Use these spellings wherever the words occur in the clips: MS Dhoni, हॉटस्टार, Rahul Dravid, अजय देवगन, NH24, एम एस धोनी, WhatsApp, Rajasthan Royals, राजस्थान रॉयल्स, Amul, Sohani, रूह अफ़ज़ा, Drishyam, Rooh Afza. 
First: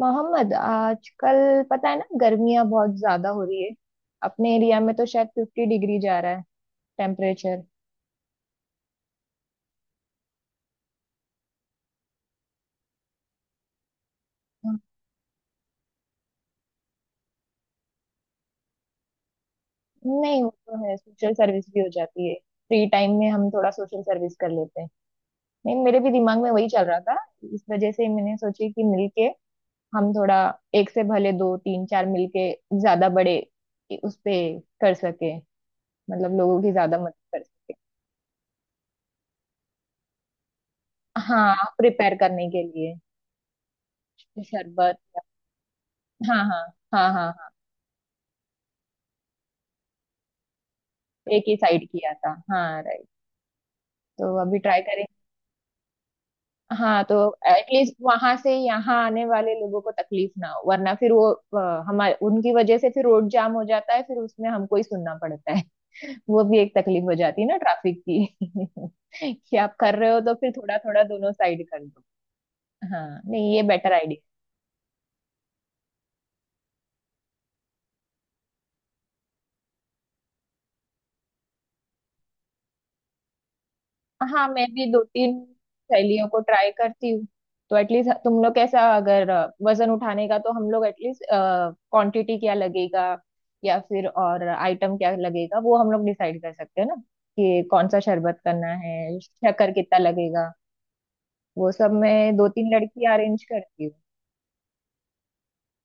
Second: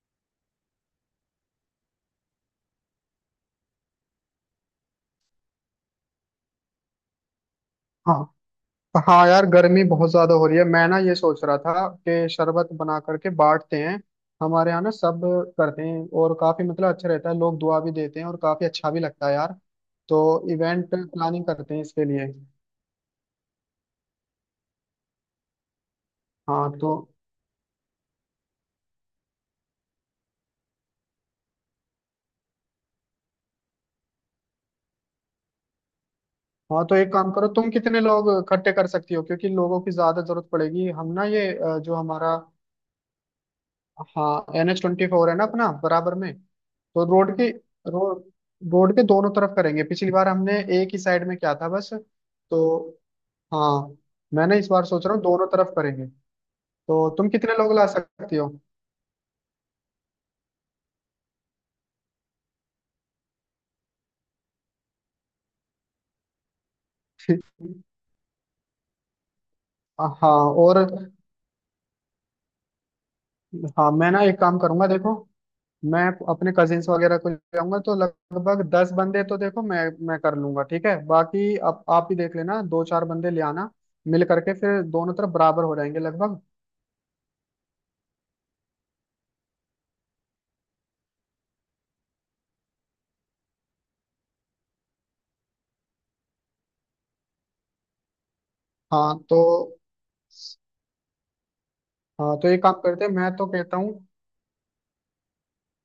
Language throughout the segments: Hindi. मोहम्मद आजकल पता है ना, गर्मियां बहुत ज्यादा हो रही है। अपने एरिया में तो शायद 50 डिग्री जा रहा है टेम्परेचर। हाँ। तो हाँ यार, गर्मी बहुत ज्यादा हो रही है। मैं ना ये सोच रहा था कि शरबत बना करके बांटते हैं। हमारे यहाँ ना सब करते हैं, और काफी मतलब अच्छा रहता है। लोग दुआ भी देते हैं और काफी अच्छा भी लगता है यार। तो नहीं, वो तो इवेंट है, सोशल प्लानिंग सर्विस करते भी हैं हो इसके लिए। जाती है। फ्री टाइम में हम थोड़ा सोशल सर्विस कर लेते हैं। नहीं, मेरे भी दिमाग में वही हाँ चल तो रहा था। इस वजह से मैंने सोची कि मिलके हम थोड़ा, एक से भले 2 3 4 मिलके ज्यादा बड़े उस पे कर सके, मतलब लोगों की हाँ, तो ज्यादा एक मदद काम कर करो, तुम सके। कितने लोग इकट्ठे कर सकती हो? क्योंकि लोगों की ज्यादा जरूरत पड़ेगी। हम ना ये हाँ, जो प्रिपेयर हमारा। करने के लिए हाँ, एन एच शरबत। ट्वेंटी फोर है ना अपना बराबर में, हाँ हाँ। तो हाँ रोड के। हाँ। रोड रोड के दोनों तरफ करेंगे। पिछली बार हमने एक ही साइड में एक किया ही था साइड बस। किया था, तो हाँ, राइट। हाँ, तो अभी मैंने इस ट्राई बार करें। सोच रहा हूँ दोनों तरफ करेंगे। हाँ, तो तो तुम कितने लोग ला एटलीस्ट वहां सकती हो? से यहाँ आने वाले लोगों को तकलीफ ना हो, वरना फिर वो हमारे, उनकी वजह से फिर रोड जाम हो जाता है, फिर उसमें हमको ही सुनना पड़ता है। वो भी एक तकलीफ हो जाती है ना, ट्रैफिक की। कि आप कर रहे हो हाँ, तो फिर और थोड़ा थोड़ा दोनों साइड कर दो। हाँ, नहीं, ये हाँ बेटर। मैं ना एक काम करूंगा देखो। मैं अपने कजिन्स वगैरह को ले आऊंगा, तो लगभग 10 बंदे तो देखो मैं, कर लूंगा। ठीक है, बाकी आप ही देख लेना, दो चार बंदे ले आना। मिल हाँ, करके मैं फिर भी दो दोनों तरफ तीन बराबर हो जाएंगे शैलियों को लगभग। ट्राई करती हूँ। तो एटलीस्ट तुम लोग कैसा, अगर वजन उठाने का, तो हम लोग एटलीस्ट क्वांटिटी क्या लगेगा या फिर और आइटम क्या लगेगा, वो हम लोग डिसाइड कर सकते हैं ना, कि कौन सा शरबत करना हाँ। है, तो शक्कर कितना लगेगा। वो सब हाँ मैं तो दो ये काम तीन करते हैं, लड़की मैं अरेंज तो कहता करती हूँ। हूँ।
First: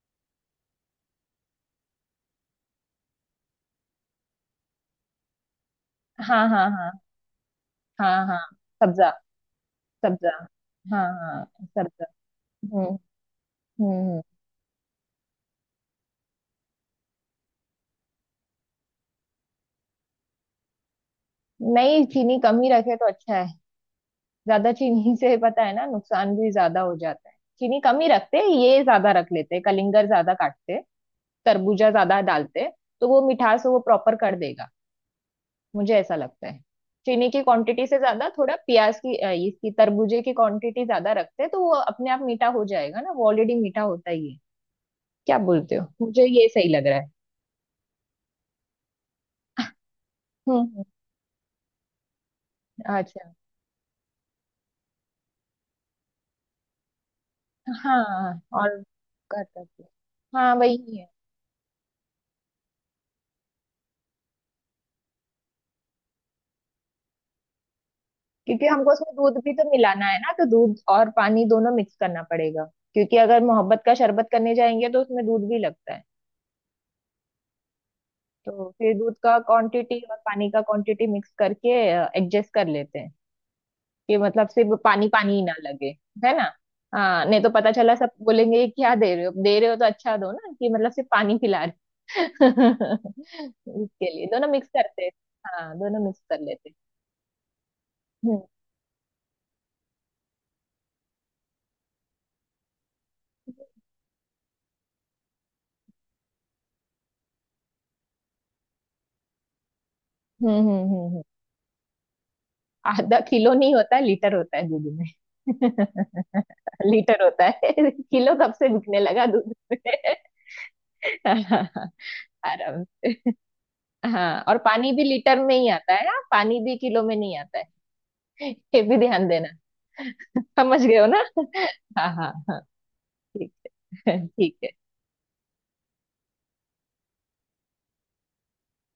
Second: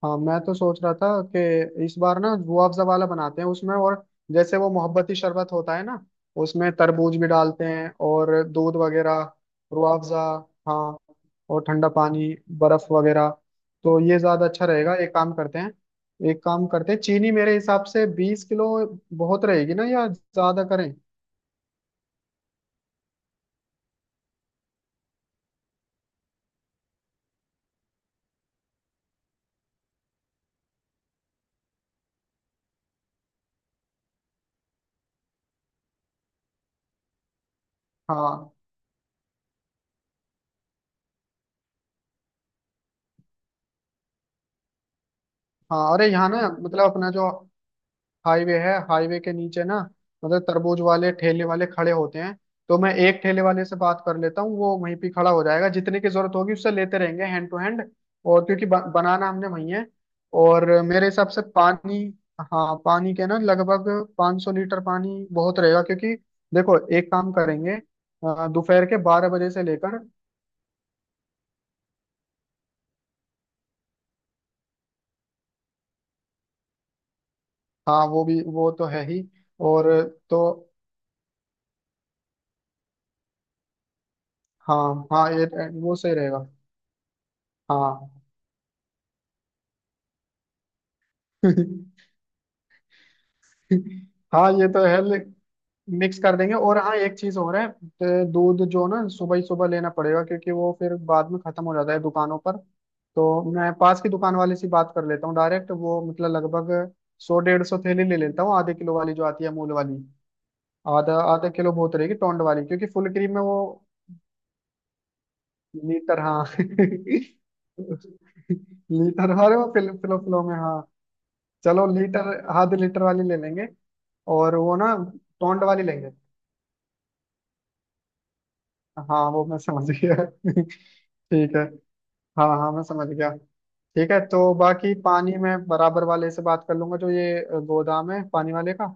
हाँ, मैं तो सोच रहा था कि इस बार ना जुआ अफ़ज़ा वाला बनाते हैं उसमें। और जैसे वो मोहब्बती शरबत होता है ना, हाँ हाँ उसमें हाँ। तरबूज भी डालते हैं हाँ हाँ। और दूध सब्जा। वगैरह। रुआ अफ़ज़ा। सब्जा। हाँ। हाँ हाँ। और ठंडा सब्जा। पानी हम्म बर्फ वगैरह। हम्म तो ये हम्म। ज्यादा अच्छा रहेगा, एक काम करते हैं। एक काम करते हैं, चीनी मेरे हिसाब से 20 किलो बहुत रहेगी ना, या ज्यादा करें? नहीं, चीनी कम ही रखे तो अच्छा। ज्यादा चीनी से पता है ना, नुकसान भी ज्यादा हो जाता है। चीनी कम ही रखते हैं, ये ज्यादा रख लेते हैं, कलिंगर ज्यादा काटते हैं, तरबूजा ज्यादा डालते हैं, तो वो मिठास वो प्रॉपर कर देगा। मुझे ऐसा लगता है चीनी की क्वांटिटी से ज्यादा हाँ। थोड़ा प्याज की इसकी, तरबूजे की क्वांटिटी ज्यादा रखते हैं तो वो अपने आप मीठा हो जाएगा ना, वो ऑलरेडी मीठा होता ही है। क्या बोलते हो, हाँ, अरे मुझे यहाँ ना ये सही लग मतलब रहा है। अपना जो हाईवे है, हाईवे के नीचे ना मतलब हम्म तरबूज हम्म, वाले ठेले वाले खड़े होते हैं। तो मैं एक अच्छा। ठेले वाले से बात कर लेता हूँ, वो वहीं पे खड़ा हो जाएगा, जितने की जरूरत होगी उससे लेते रहेंगे हैंड टू हैंड। हाँ, और क्योंकि और बनाना कर हमने वहीं सकते है। हैं। हाँ, और वही। मेरे हिसाब से पानी, हाँ पानी के ना लगभग 500 लीटर पानी बहुत रहेगा। क्योंकि देखो एक काम करेंगे, क्योंकि दोपहर हमको के उसमें बारह दूध बजे भी से तो लेकर। मिलाना है ना, तो दूध और पानी दोनों मिक्स करना पड़ेगा। क्योंकि अगर मोहब्बत का शरबत करने जाएंगे तो उसमें दूध भी लगता है। हाँ, वो भी तो वो तो फिर है दूध ही। का और क्वांटिटी और तो पानी का क्वांटिटी मिक्स करके एडजस्ट कर लेते हैं, कि मतलब सिर्फ हाँ पानी हाँ, पानी ही ये ना लगे, वो सही है ना? रहेगा। हाँ, नहीं तो पता चला सब हाँ। बोलेंगे "ये क्या दे रहे हो, दे रहे हो तो अच्छा दो ना, कि मतलब सिर्फ पानी पिला रहे हो।" इसके लिए दोनों हाँ मिक्स ये तो है करते हैं। हाँ, दोनों मिक्स मिक्स कर कर देंगे। लेते हैं। और हाँ, एक चीज और है, तो हम्म दूध जो ना सुबह ही सुबह लेना पड़ेगा, क्योंकि वो फिर बाद में खत्म हो जाता है दुकानों पर। तो मैं पास की दुकान वाले से बात कर लेता हूँ डायरेक्ट, वो मतलब लगभग सौ डेढ़ सौ थैली ले लेता हूँ आधे किलो वाली, जो आती है अमूल वाली। हम्म हम्म हम्म आधा हम्म। आधा किलो बहुत रहेगी, टोंड वाली, क्योंकि फुल आधा क्रीम में किलो वो। नहीं होता है, लीटर होता है दूध में। लीटर, हाँ लीटर होता है, किलो कब से बिकने लगा लीटर दूध वाले वो में। फिलो फिलो में हाँ। चलो लीटर, आधे आराम लीटर वाली से। ले लेंगे। हाँ, और और वो पानी ना भी लीटर में टोंड ही वाली आता है। लेंगे। हाँ, पानी भी किलो में नहीं आता है, ये भी ध्यान हाँ वो देना। मैं समझ गया। समझ गए हो ना। ठीक है। हाँ हाँ हाँ हाँ। हाँ, मैं समझ गया। ठीक ठीक है, है। तो ठीक है। बाकी पानी में बराबर वाले से बात कर लूंगा, जो ये गोदाम है पानी वाले का।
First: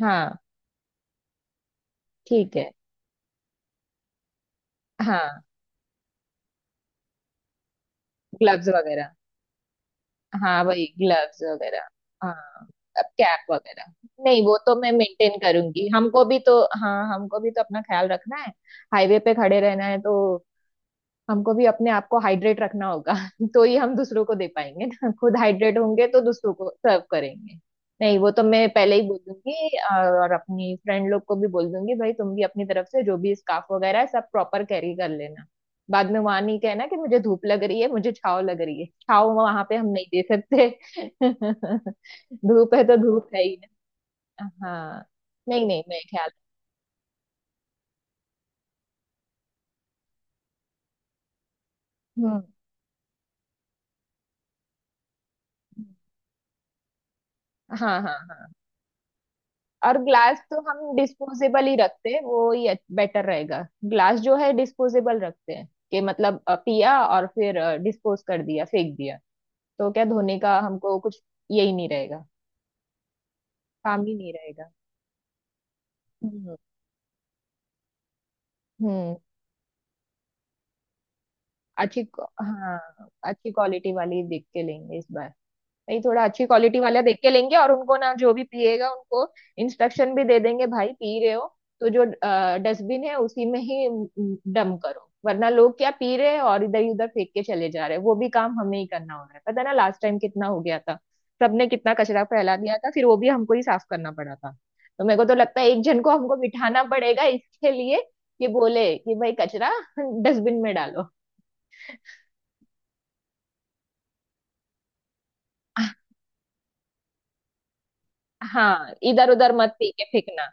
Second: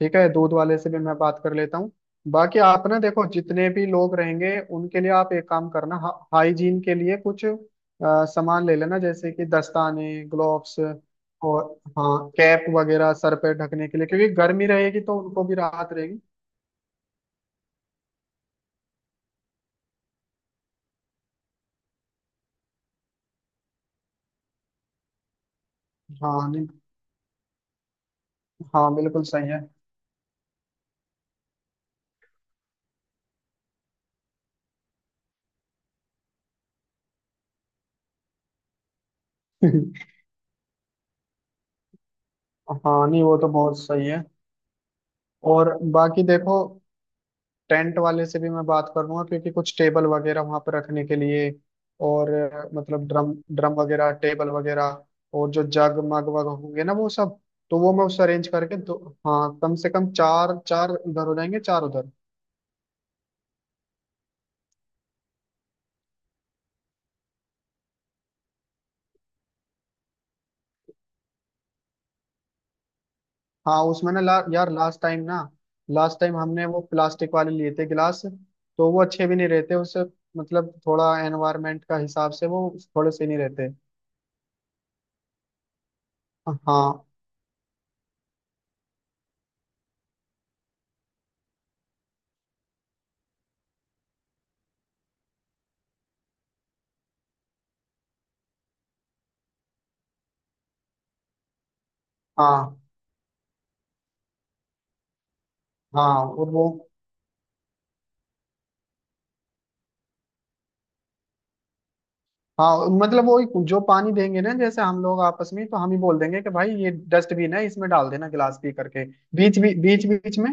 ठीक है, हाँ। दूध वाले से भी मैं बात कर लेता हूँ। ठीक बाकी है। आप ना देखो जितने भी लोग रहेंगे उनके लिए आप हाँ, एक काम करना, हाइजीन के लिए कुछ सामान ग्लव्स ले लेना, वगैरह। जैसे कि दस्ताने हाँ, ग्लोव्स। वही ग्लव्स और वगैरह। हाँ, कैप हाँ, अब वगैरह सर कैप पे ढकने वगैरह। के लिए, क्योंकि नहीं, वो गर्मी तो मैं रहेगी तो मेंटेन उनको भी करूंगी। राहत रहेगी। हमको भी तो, हाँ, हमको भी तो अपना ख्याल रखना है। हाईवे पे खड़े रहना है तो हमको भी अपने आप को हाइड्रेट रखना होगा। तो ही हम दूसरों को दे पाएंगे। ना खुद हाइड्रेट होंगे तो हाँ दूसरों नहीं, को सर्व करेंगे। नहीं, वो तो मैं हाँ पहले ही बोल बिल्कुल सही है। दूंगी। और अपनी फ्रेंड लोग को भी बोल दूंगी भाई तुम भी अपनी तरफ से जो भी स्कार्फ वगैरह है सब प्रॉपर कैरी कर लेना। बाद में वहां नहीं कहना कि मुझे धूप लग रही है, मुझे छाव लग रही है। छाव वहां पे हम नहीं दे सकते। धूप है तो हाँ नहीं, धूप वो है तो ही बहुत सही है। ना। हाँ, नहीं और नहीं, मैं बाकी ख्याल। देखो, टेंट वाले से भी मैं बात कर लूंगा, क्योंकि कुछ टेबल वगैरह वहां पर रखने के लिए। और हम्म। मतलब ड्रम ड्रम वगैरह टेबल वगैरह, और जो जग मग वग होंगे ना वो सब। तो वो हाँ मैं हाँ उससे हाँ। अरेंज करके दो। हाँ, कम से और कम ग्लास चार तो चार हम इधर हो जाएंगे, डिस्पोजेबल ही चार रखते उधर। हैं, वो ही बेटर रहेगा। ग्लास जो है डिस्पोजेबल रखते हैं, कि मतलब पिया और फिर डिस्पोज कर दिया, फेंक दिया। तो क्या धोने का हमको कुछ, यही नहीं रहेगा, हाँ, काम उसमें ही ना नहीं रहेगा। यार लास्ट टाइम ना, लास्ट टाइम हम्म। हमने वो प्लास्टिक वाले लिए थे गिलास, तो वो हम्म। अच्छे भी नहीं रहते उससे। मतलब थोड़ा एनवायरमेंट का अच्छी हिसाब से वो हाँ, थोड़े से नहीं अच्छी रहते। क्वालिटी वाली देख के लेंगे इस बार। नहीं, थोड़ा अच्छी क्वालिटी वाला हाँ देख के लेंगे। और उनको ना, जो भी पिएगा उनको इंस्ट्रक्शन भी दे देंगे, भाई पी रहे हो तो जो डस्टबिन है उसी में ही डम करो। वरना लोग क्या पी रहे हैं और इधर उधर फेंक के चले जा रहे हैं, वो भी काम हमें ही करना हो रहा है। पता है ना, लास्ट टाइम कितना हो गया था। सबने कितना कचरा फैला दिया हाँ था, फिर वो भी हमको ही साफ करना पड़ा था। तो मेरे को तो लगता है एक जन को हाँ, हमको और वो बिठाना पड़ेगा इसके लिए, कि बोले कि भाई कचरा डस्टबिन में डालो। हाँ, मतलब वो जो पानी देंगे ना, जैसे हम लोग आपस में तो हम ही बोल देंगे कि भाई ये डस्टबिन है, इसमें डाल देना गिलास पी हाँ, करके। इधर उधर बीच मत बीच फेंके, बीच बीच फेंकना। में।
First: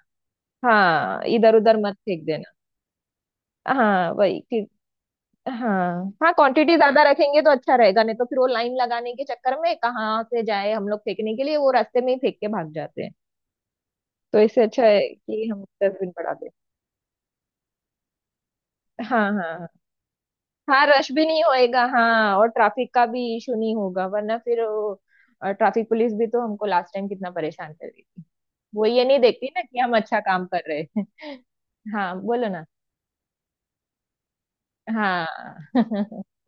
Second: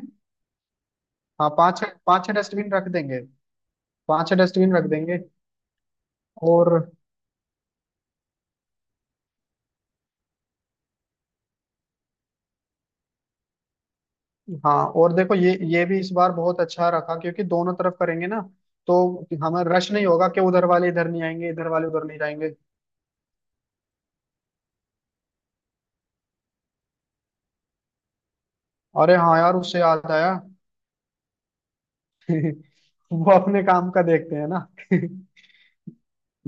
हाँ, हाँ, इधर उधर मत फेंक पांच छह देना। डस्टबिन रख देंगे, हाँ, पांच छह वही कि, डस्टबिन रख देंगे। हाँ हाँ, और क्वांटिटी ज्यादा रखेंगे तो अच्छा रहेगा। नहीं तो फिर वो लाइन लगाने के चक्कर में कहाँ से जाए हम लोग फेंकने के लिए, वो रास्ते में ही फेंक के भाग जाते हैं। तो इससे हाँ, अच्छा है और देखो, कि ये हम ये भी इस डस्टबिन बार बढ़ा दें। बहुत अच्छा रखा क्योंकि दोनों तरफ करेंगे ना। हाँ तो हाँ हमें हाँ। रश नहीं होगा कि उधर हाँ, वाले इधर रश नहीं भी नहीं आएंगे, इधर होएगा। वाले उधर नहीं हाँ, और जाएंगे। ट्रैफिक का भी इशू नहीं होगा, वरना फिर वो ट्रैफिक पुलिस भी तो हमको लास्ट टाइम कितना परेशान कर रही थी। वो ये अरे नहीं हाँ देखती यार, ना कि उससे हम याद अच्छा आया। काम कर रहे हैं। हाँ, बोलो ना। वो अपने काम का देखते हैं ना। हाँ।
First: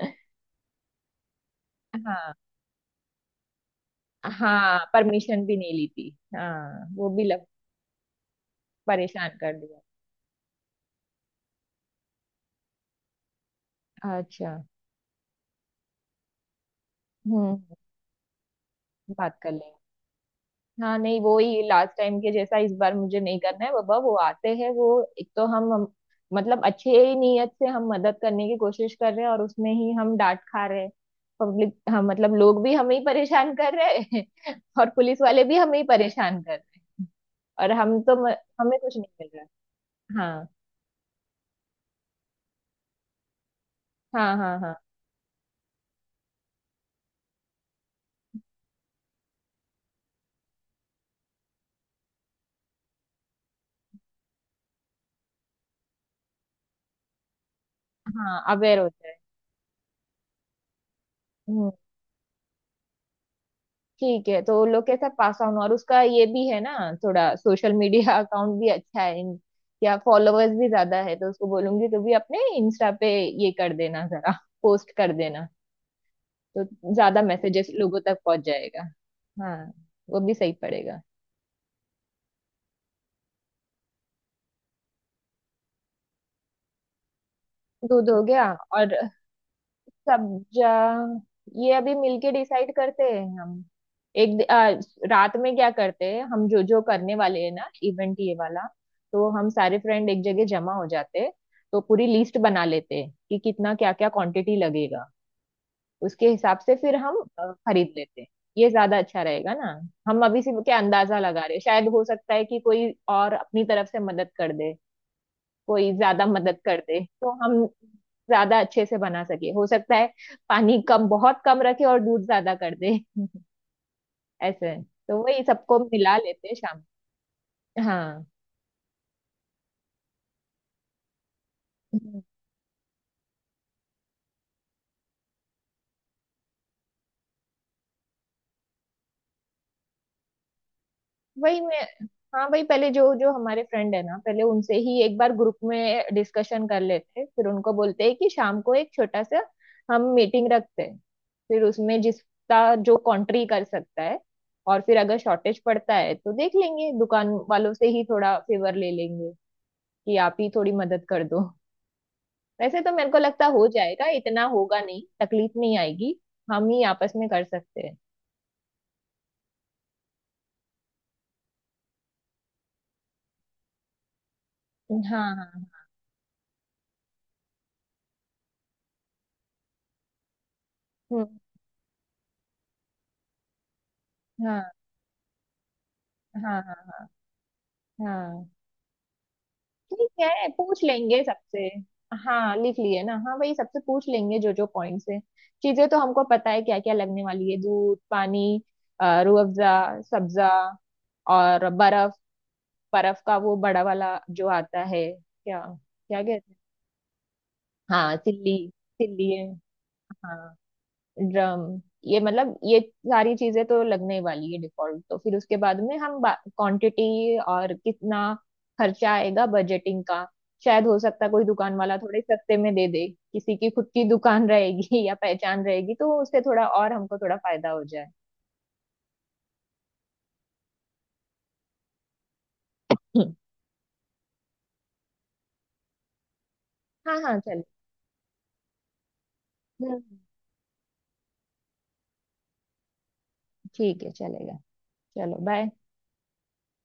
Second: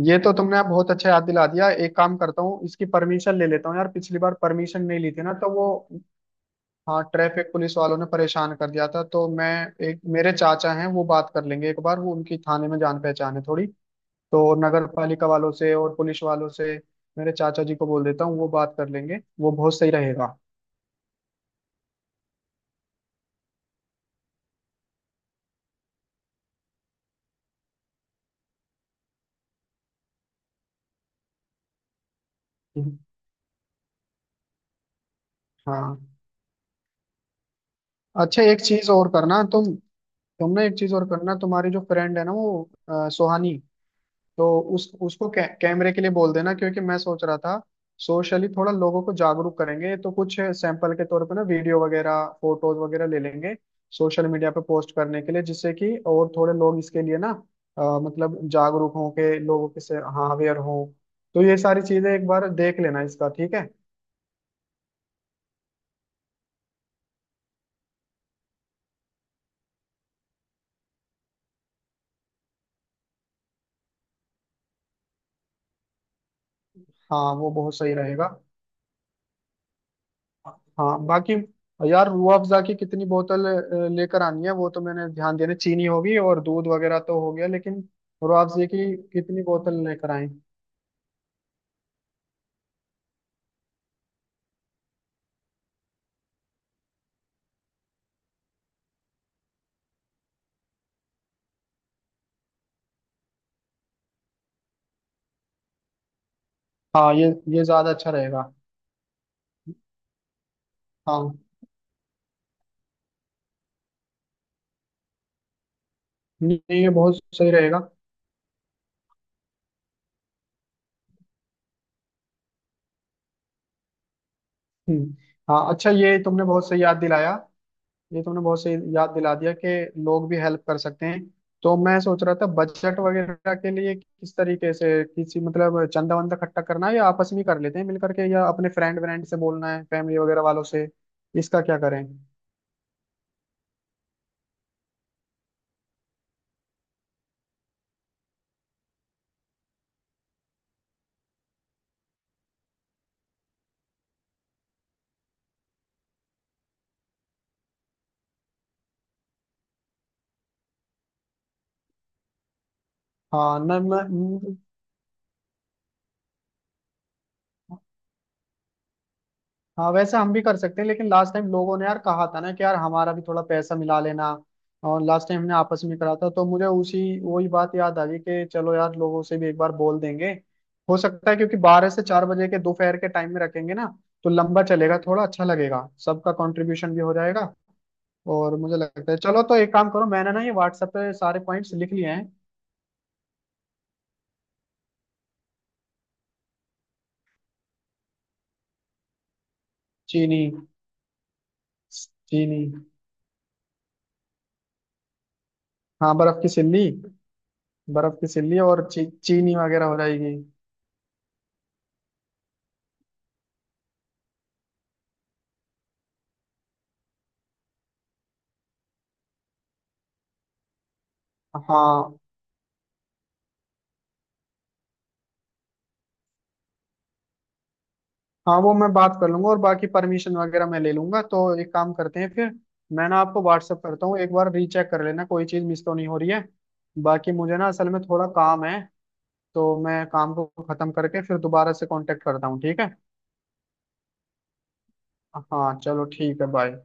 ये तो तुमने आप बहुत अच्छा याद दिला दिया। एक काम हाँ करता हूँ, इसकी परमिशन ले लेता हूँ यार। पिछली बार हाँ, परमिशन नहीं ली थी ना परमिशन तो भी वो। नहीं ली थी। हाँ, हाँ, वो भी लग, ट्रैफिक पुलिस वालों ने परेशान कर दिया था तो परेशान मैं, कर दिया। एक मेरे चाचा हैं वो बात कर लेंगे एक बार, वो उनकी थाने में जान पहचान है थोड़ी। अच्छा। तो नगर पालिका वालों से और पुलिस वालों से मेरे चाचा जी हम्म। को बोल देता हूँ, वो बात कर लेंगे, बात कर वो लेंगे। बहुत सही रहेगा। हाँ, नहीं, वो ही लास्ट टाइम के जैसा इस बार मुझे नहीं करना है बाबा। वो आते हैं वो, एक तो हम, मतलब अच्छे ही नीयत से हम मदद करने की कोशिश कर रहे हैं, और उसमें ही हम डांट खा रहे हैं। पब्लिक, हाँ, मतलब लोग भी हमें हम्म। ही परेशान कर रहे हैं। और पुलिस वाले भी हमें ही हाँ परेशान कर रहे हैं। और हम तो अच्छा, एक हमें चीज कुछ और नहीं मिल करना तुम। रहा। हाँ तुमने एक चीज और करना, तुम्हारी जो फ्रेंड है ना वो सोहानी, हाँ हाँ तो हाँ। उस उसको कैमरे के लिए बोल देना। क्योंकि मैं सोच रहा था सोशली थोड़ा लोगों को जागरूक करेंगे, तो कुछ सैंपल के तौर पे ना वीडियो वगैरह फोटोज वगैरह ले लेंगे, सोशल मीडिया पे पोस्ट करने के लिए, जिससे कि और थोड़े लोग इसके लिए ना मतलब हाँ, अवेयर जागरूक होता हों के लोगों के से, हाँ अवेयर हों। तो ये है। सारी चीजें एक बार देख लेना इसका, ठीक है? ठीक है, तो वो लोग कैसा पास ऑन और उसका ये भी है ना। थोड़ा सोशल मीडिया अकाउंट भी अच्छा है या फॉलोअर्स भी ज्यादा है, तो उसको बोलूंगी तो भी अपने इंस्टा पे ये कर देना जरा, पोस्ट कर देना, तो ज्यादा हाँ वो मैसेजेस बहुत सही लोगों तक रहेगा। पहुंच जाएगा। हाँ, वो भी सही पड़ेगा। हाँ बाकी, यार रूह अफ़ज़ा की कितनी बोतल लेकर आनी है, वो तो मैंने ध्यान देना। चीनी होगी और दूध वगैरह तो हो गया, लेकिन दूध हो रूह गया अफ़ज़ा और की कितनी बोतल लेकर आए? सब्जा, ये अभी मिलके डिसाइड करते हैं हम। एक दि- आ, रात में क्या करते हैं, हम जो जो करने वाले हैं ना इवेंट ये वाला, तो हम सारे फ्रेंड एक जगह जमा हो जाते हैं, तो पूरी लिस्ट बना लेते हैं कि कितना क्या क्या क्वांटिटी लगेगा, उसके हिसाब से फिर हाँ हम ये ज्यादा खरीद अच्छा लेते हैं। रहेगा। ये ज्यादा अच्छा रहेगा ना। हम अभी से क्या अंदाजा हाँ लगा रहे हैं, शायद हो सकता है कि कोई और अपनी तरफ से मदद कर दे। कोई ज्यादा मदद नहीं, कर ये दे बहुत तो सही हम रहेगा। ज्यादा अच्छे से बना सके, हो सकता है पानी कम, बहुत कम रखे और दूध ज्यादा कर दे। ऐसे है। हम्म। तो वही हाँ सबको अच्छा, मिला ये तुमने लेते हैं बहुत सही शाम। याद दिलाया। ये हाँ। तुमने बहुत सही याद दिला दिया कि लोग भी हेल्प कर सकते हैं। तो मैं हम्म। सोच रहा था बजट वगैरह के लिए किस तरीके से, किसी मतलब चंदा वंदा इकट्ठा करना है, या आपस में ही कर लेते हैं मिल करके, या अपने फ्रेंड व्रेंड से बोलना है फैमिली वगैरह वालों से, वही इसका क्या मैं, करें? हाँ, वही पहले जो जो हमारे फ्रेंड है ना, पहले उनसे ही एक बार ग्रुप में डिस्कशन कर लेते हैं, फिर उनको बोलते हैं कि शाम को एक छोटा सा हम मीटिंग रखते हैं, फिर उसमें जिसका जो कंट्री कर सकता है, और फिर अगर शॉर्टेज पड़ता है तो देख लेंगे दुकान वालों से ही थोड़ा फेवर ले लेंगे कि आप ही थोड़ी मदद कर दो। वैसे तो मेरे को लगता हाँ हो न मैं। जाएगा, इतना होगा नहीं, तकलीफ नहीं आएगी। हम ही आपस में कर सकते हैं। हाँ वैसे हम भी कर सकते हैं, लेकिन लास्ट टाइम लोगों ने यार कहा था ना कि यार, हमारा भी थोड़ा पैसा मिला लेना। और लास्ट हाँ टाइम हमने हाँ। आपस में करा था, तो मुझे उसी वही बात याद आ गई कि चलो यार, लोगों से भी एक बार बोल देंगे। हो सकता है, हम्म। क्योंकि 12 से 4 बजे के दोपहर के टाइम में रखेंगे ना, तो लंबा हाँ चलेगा, थोड़ा अच्छा लगेगा, सबका हाँ कंट्रीब्यूशन हाँ भी हो जाएगा। हाँ। और मुझे लगता है चलो, तो एक काम करो, ठीक मैंने ना है, ये पूछ व्हाट्सएप पे लेंगे सारे सबसे। पॉइंट्स लिख लिए हैं। हाँ, लिख लिए ना, हाँ, वही सबसे पूछ लेंगे जो जो पॉइंट्स है। चीजें तो हमको पता है क्या क्या लगने वाली है, दूध, पानी, रूह अफ़ज़ा, चीनी। सब्जा, और बर्फ। चीनी, बर्फ का वो बड़ा वाला जो आता है क्या, हाँ क्या बर्फ की कहते हैं? सिल्ली। हाँ, बर्फ की सिल्ली। सिल्ली और सिल्ली है। चीनी वगैरह हो जाएगी। हाँ, ड्रम, ये मतलब ये सारी चीजें तो लगने वाली है डिफॉल्ट, तो फिर उसके बाद में हम क्वांटिटी और कितना खर्चा आएगा, बजटिंग का। शायद हो सकता है कोई दुकान वाला हाँ थोड़े सस्ते में दे दे, किसी की खुद की दुकान रहेगी या पहचान रहेगी, तो उससे थोड़ा, और हमको थोड़ा फायदा हो जाए। हाँ, वो मैं बात कर लूंगा, और बाकी परमिशन वगैरह मैं ले लूंगा। तो एक काम करते हैं फिर, मैं ना हम्म। आपको व्हाट्सअप करता हूँ, एक बार रीचेक कर लेना कोई चीज़ मिस तो नहीं हो रही है। हाँ बाकी हाँ, मुझे चले। ना असल में थोड़ा काम है, तो मैं हम्म। काम को खत्म करके फिर दोबारा से कांटेक्ट करता हूँ, ठीक है? ठीक है, चलेगा। चलो, बाय। हाँ चलो ठीक है, बाय।